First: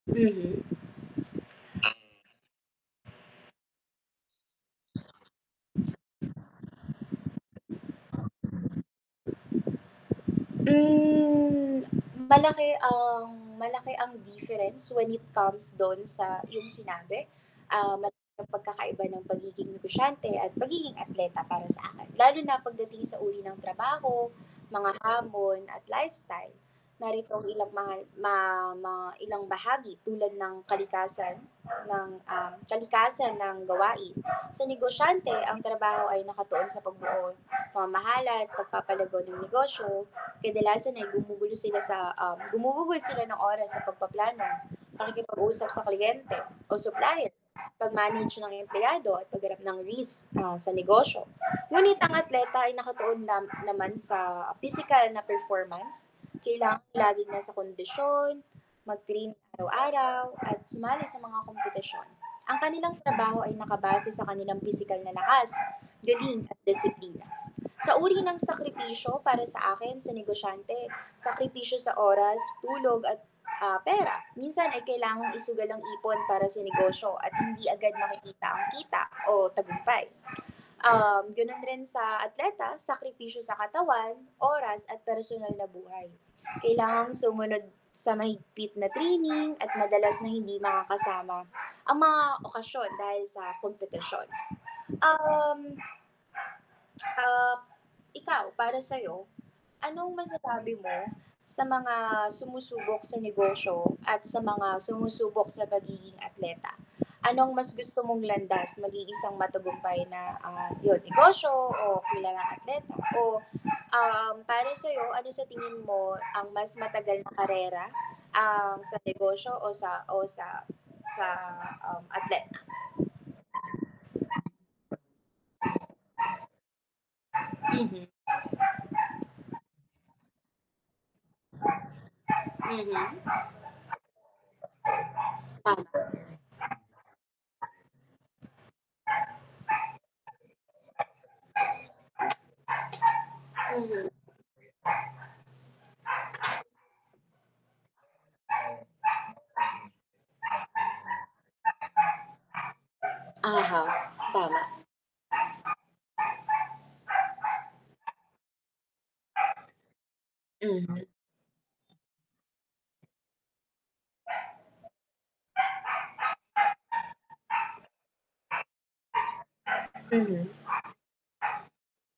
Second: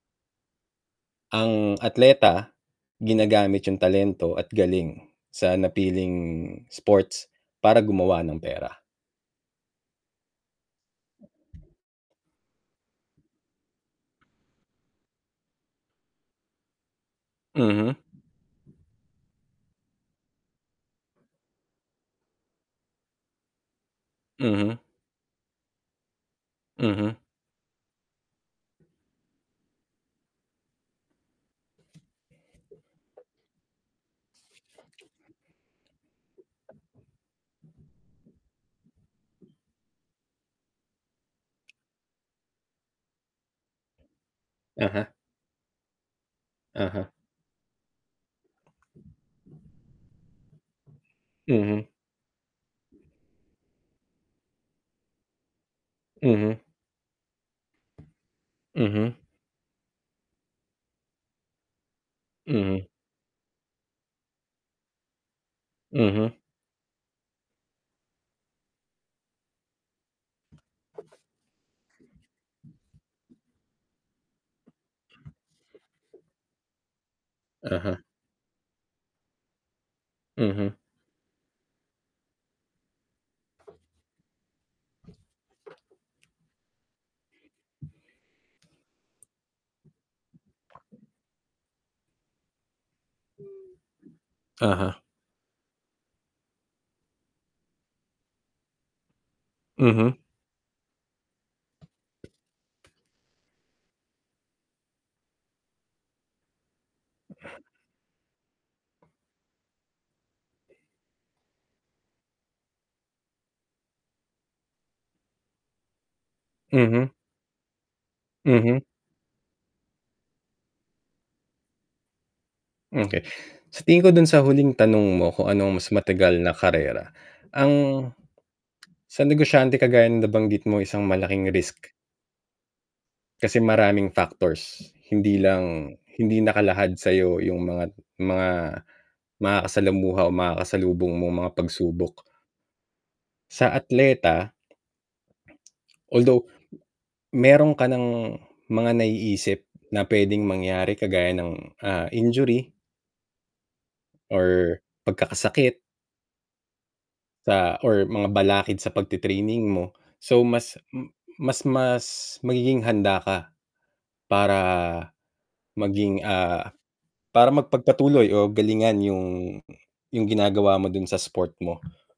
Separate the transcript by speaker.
Speaker 1: Mhm.
Speaker 2: Ang atleta ginagamit yung talento at galing sa napiling sports para gumawa ng pera.
Speaker 1: Mm, malaki ang, malaki ang difference when it comes do'n sa iyong sinabi. Ah,
Speaker 2: Mhm.
Speaker 1: malaki ang pagkakaiba ng pagiging negosyante at pagiging atleta para sa akin, lalo na pagdating sa uri ng trabaho,
Speaker 2: Mhm.
Speaker 1: mga hamon at lifestyle.
Speaker 2: Mhm.
Speaker 1: Narito ang ilang mga ma ma ilang bahagi tulad ng kalikasan ng, um, kalikasan ng gawain. Sa negosyante ang trabaho ay nakatuon sa pagbuo, pamamahala, pagpapalago ng negosyo, kadalasan ay gumugulo sila sa, ah gumugugol sila ng oras sa pagpaplano,
Speaker 2: Uh-huh.
Speaker 1: pakikipag-usap sa kliyente o
Speaker 2: Uh-huh.
Speaker 1: supplier, pag-manage ng empleyado at pag harap ng risk, ah, sa negosyo.
Speaker 2: Mhm.
Speaker 1: Ngunit ang atleta ay nakatuon lam naman sa pisikal na performance,
Speaker 2: Mhm.
Speaker 1: kailangang laging nasa kondisyon,
Speaker 2: Mhm.
Speaker 1: mag-train araw-araw at sumali sa mga kompetisyon. Ang
Speaker 2: Mhm.
Speaker 1: kanilang trabaho ay nakabase sa kanilang pisikal na lakas,
Speaker 2: Mhm.
Speaker 1: galing at disiplina. Sa uri ng sakripisyo para sa akin sa negosyante, sakripisyo sa oras, tulog at, ah, pera. Minsan ay kailangang isugal ang ipon para sa negosyo at hindi agad
Speaker 2: Uh-huh.
Speaker 1: makikita ang kita o tagumpay.
Speaker 2: Mhm.
Speaker 1: Um, ganun rin sa atleta, sakripisyo sa katawan, oras at personal na buhay. Kailangang sumunod sa mahigpit na training at madalas na hindi makakasama ang mga okasyon dahil sa kompetisyon.
Speaker 2: Uh-huh.
Speaker 1: Um, ah, ikaw para sayo, anong
Speaker 2: Mhm.
Speaker 1: masasabi mo sa mga sumusubok sa negosyo at sa mga sumusubok sa pagiging atleta? Anong mas gusto mong landas maging isang matagumpay na, ah, yun negosyo o kilalang atleta. O, um, para sayo ano sa tingin mo ang mas
Speaker 2: Mhm.
Speaker 1: matagal na karera, ang
Speaker 2: Mhm.
Speaker 1: sa negosyo o sa o, sa sa, um, atleta?
Speaker 2: Okay. Sa tingin ko dun sa huling tanong mo kung ano ang mas matagal na karera. Ang,
Speaker 1: Mhm.
Speaker 2: sa negosyante kagaya ng nabanggit mo ay isang malaking risk.
Speaker 1: Mhm.
Speaker 2: Kasi maraming factors, hindi
Speaker 1: Uh-huh.
Speaker 2: lang hindi nakalahad sayo yung mga mga makakasalamuha o makakasalubong mong mga pagsubok. Sa
Speaker 1: Mhm.
Speaker 2: atleta, although, meron ka ng mga naiisip na pwedeng mangyari kagaya ng, ah, injury
Speaker 1: Uh-huh, tama.
Speaker 2: or pagkakasakit sa or mga balakid sa pagtit-training mo. So, mas,
Speaker 1: Mhm.
Speaker 2: m mas mas magiging handa ka para maging, ah, para mapagpatuloy o galingan yung, yung
Speaker 1: Mhm.
Speaker 2: ginagawa mo dun sa sport mo.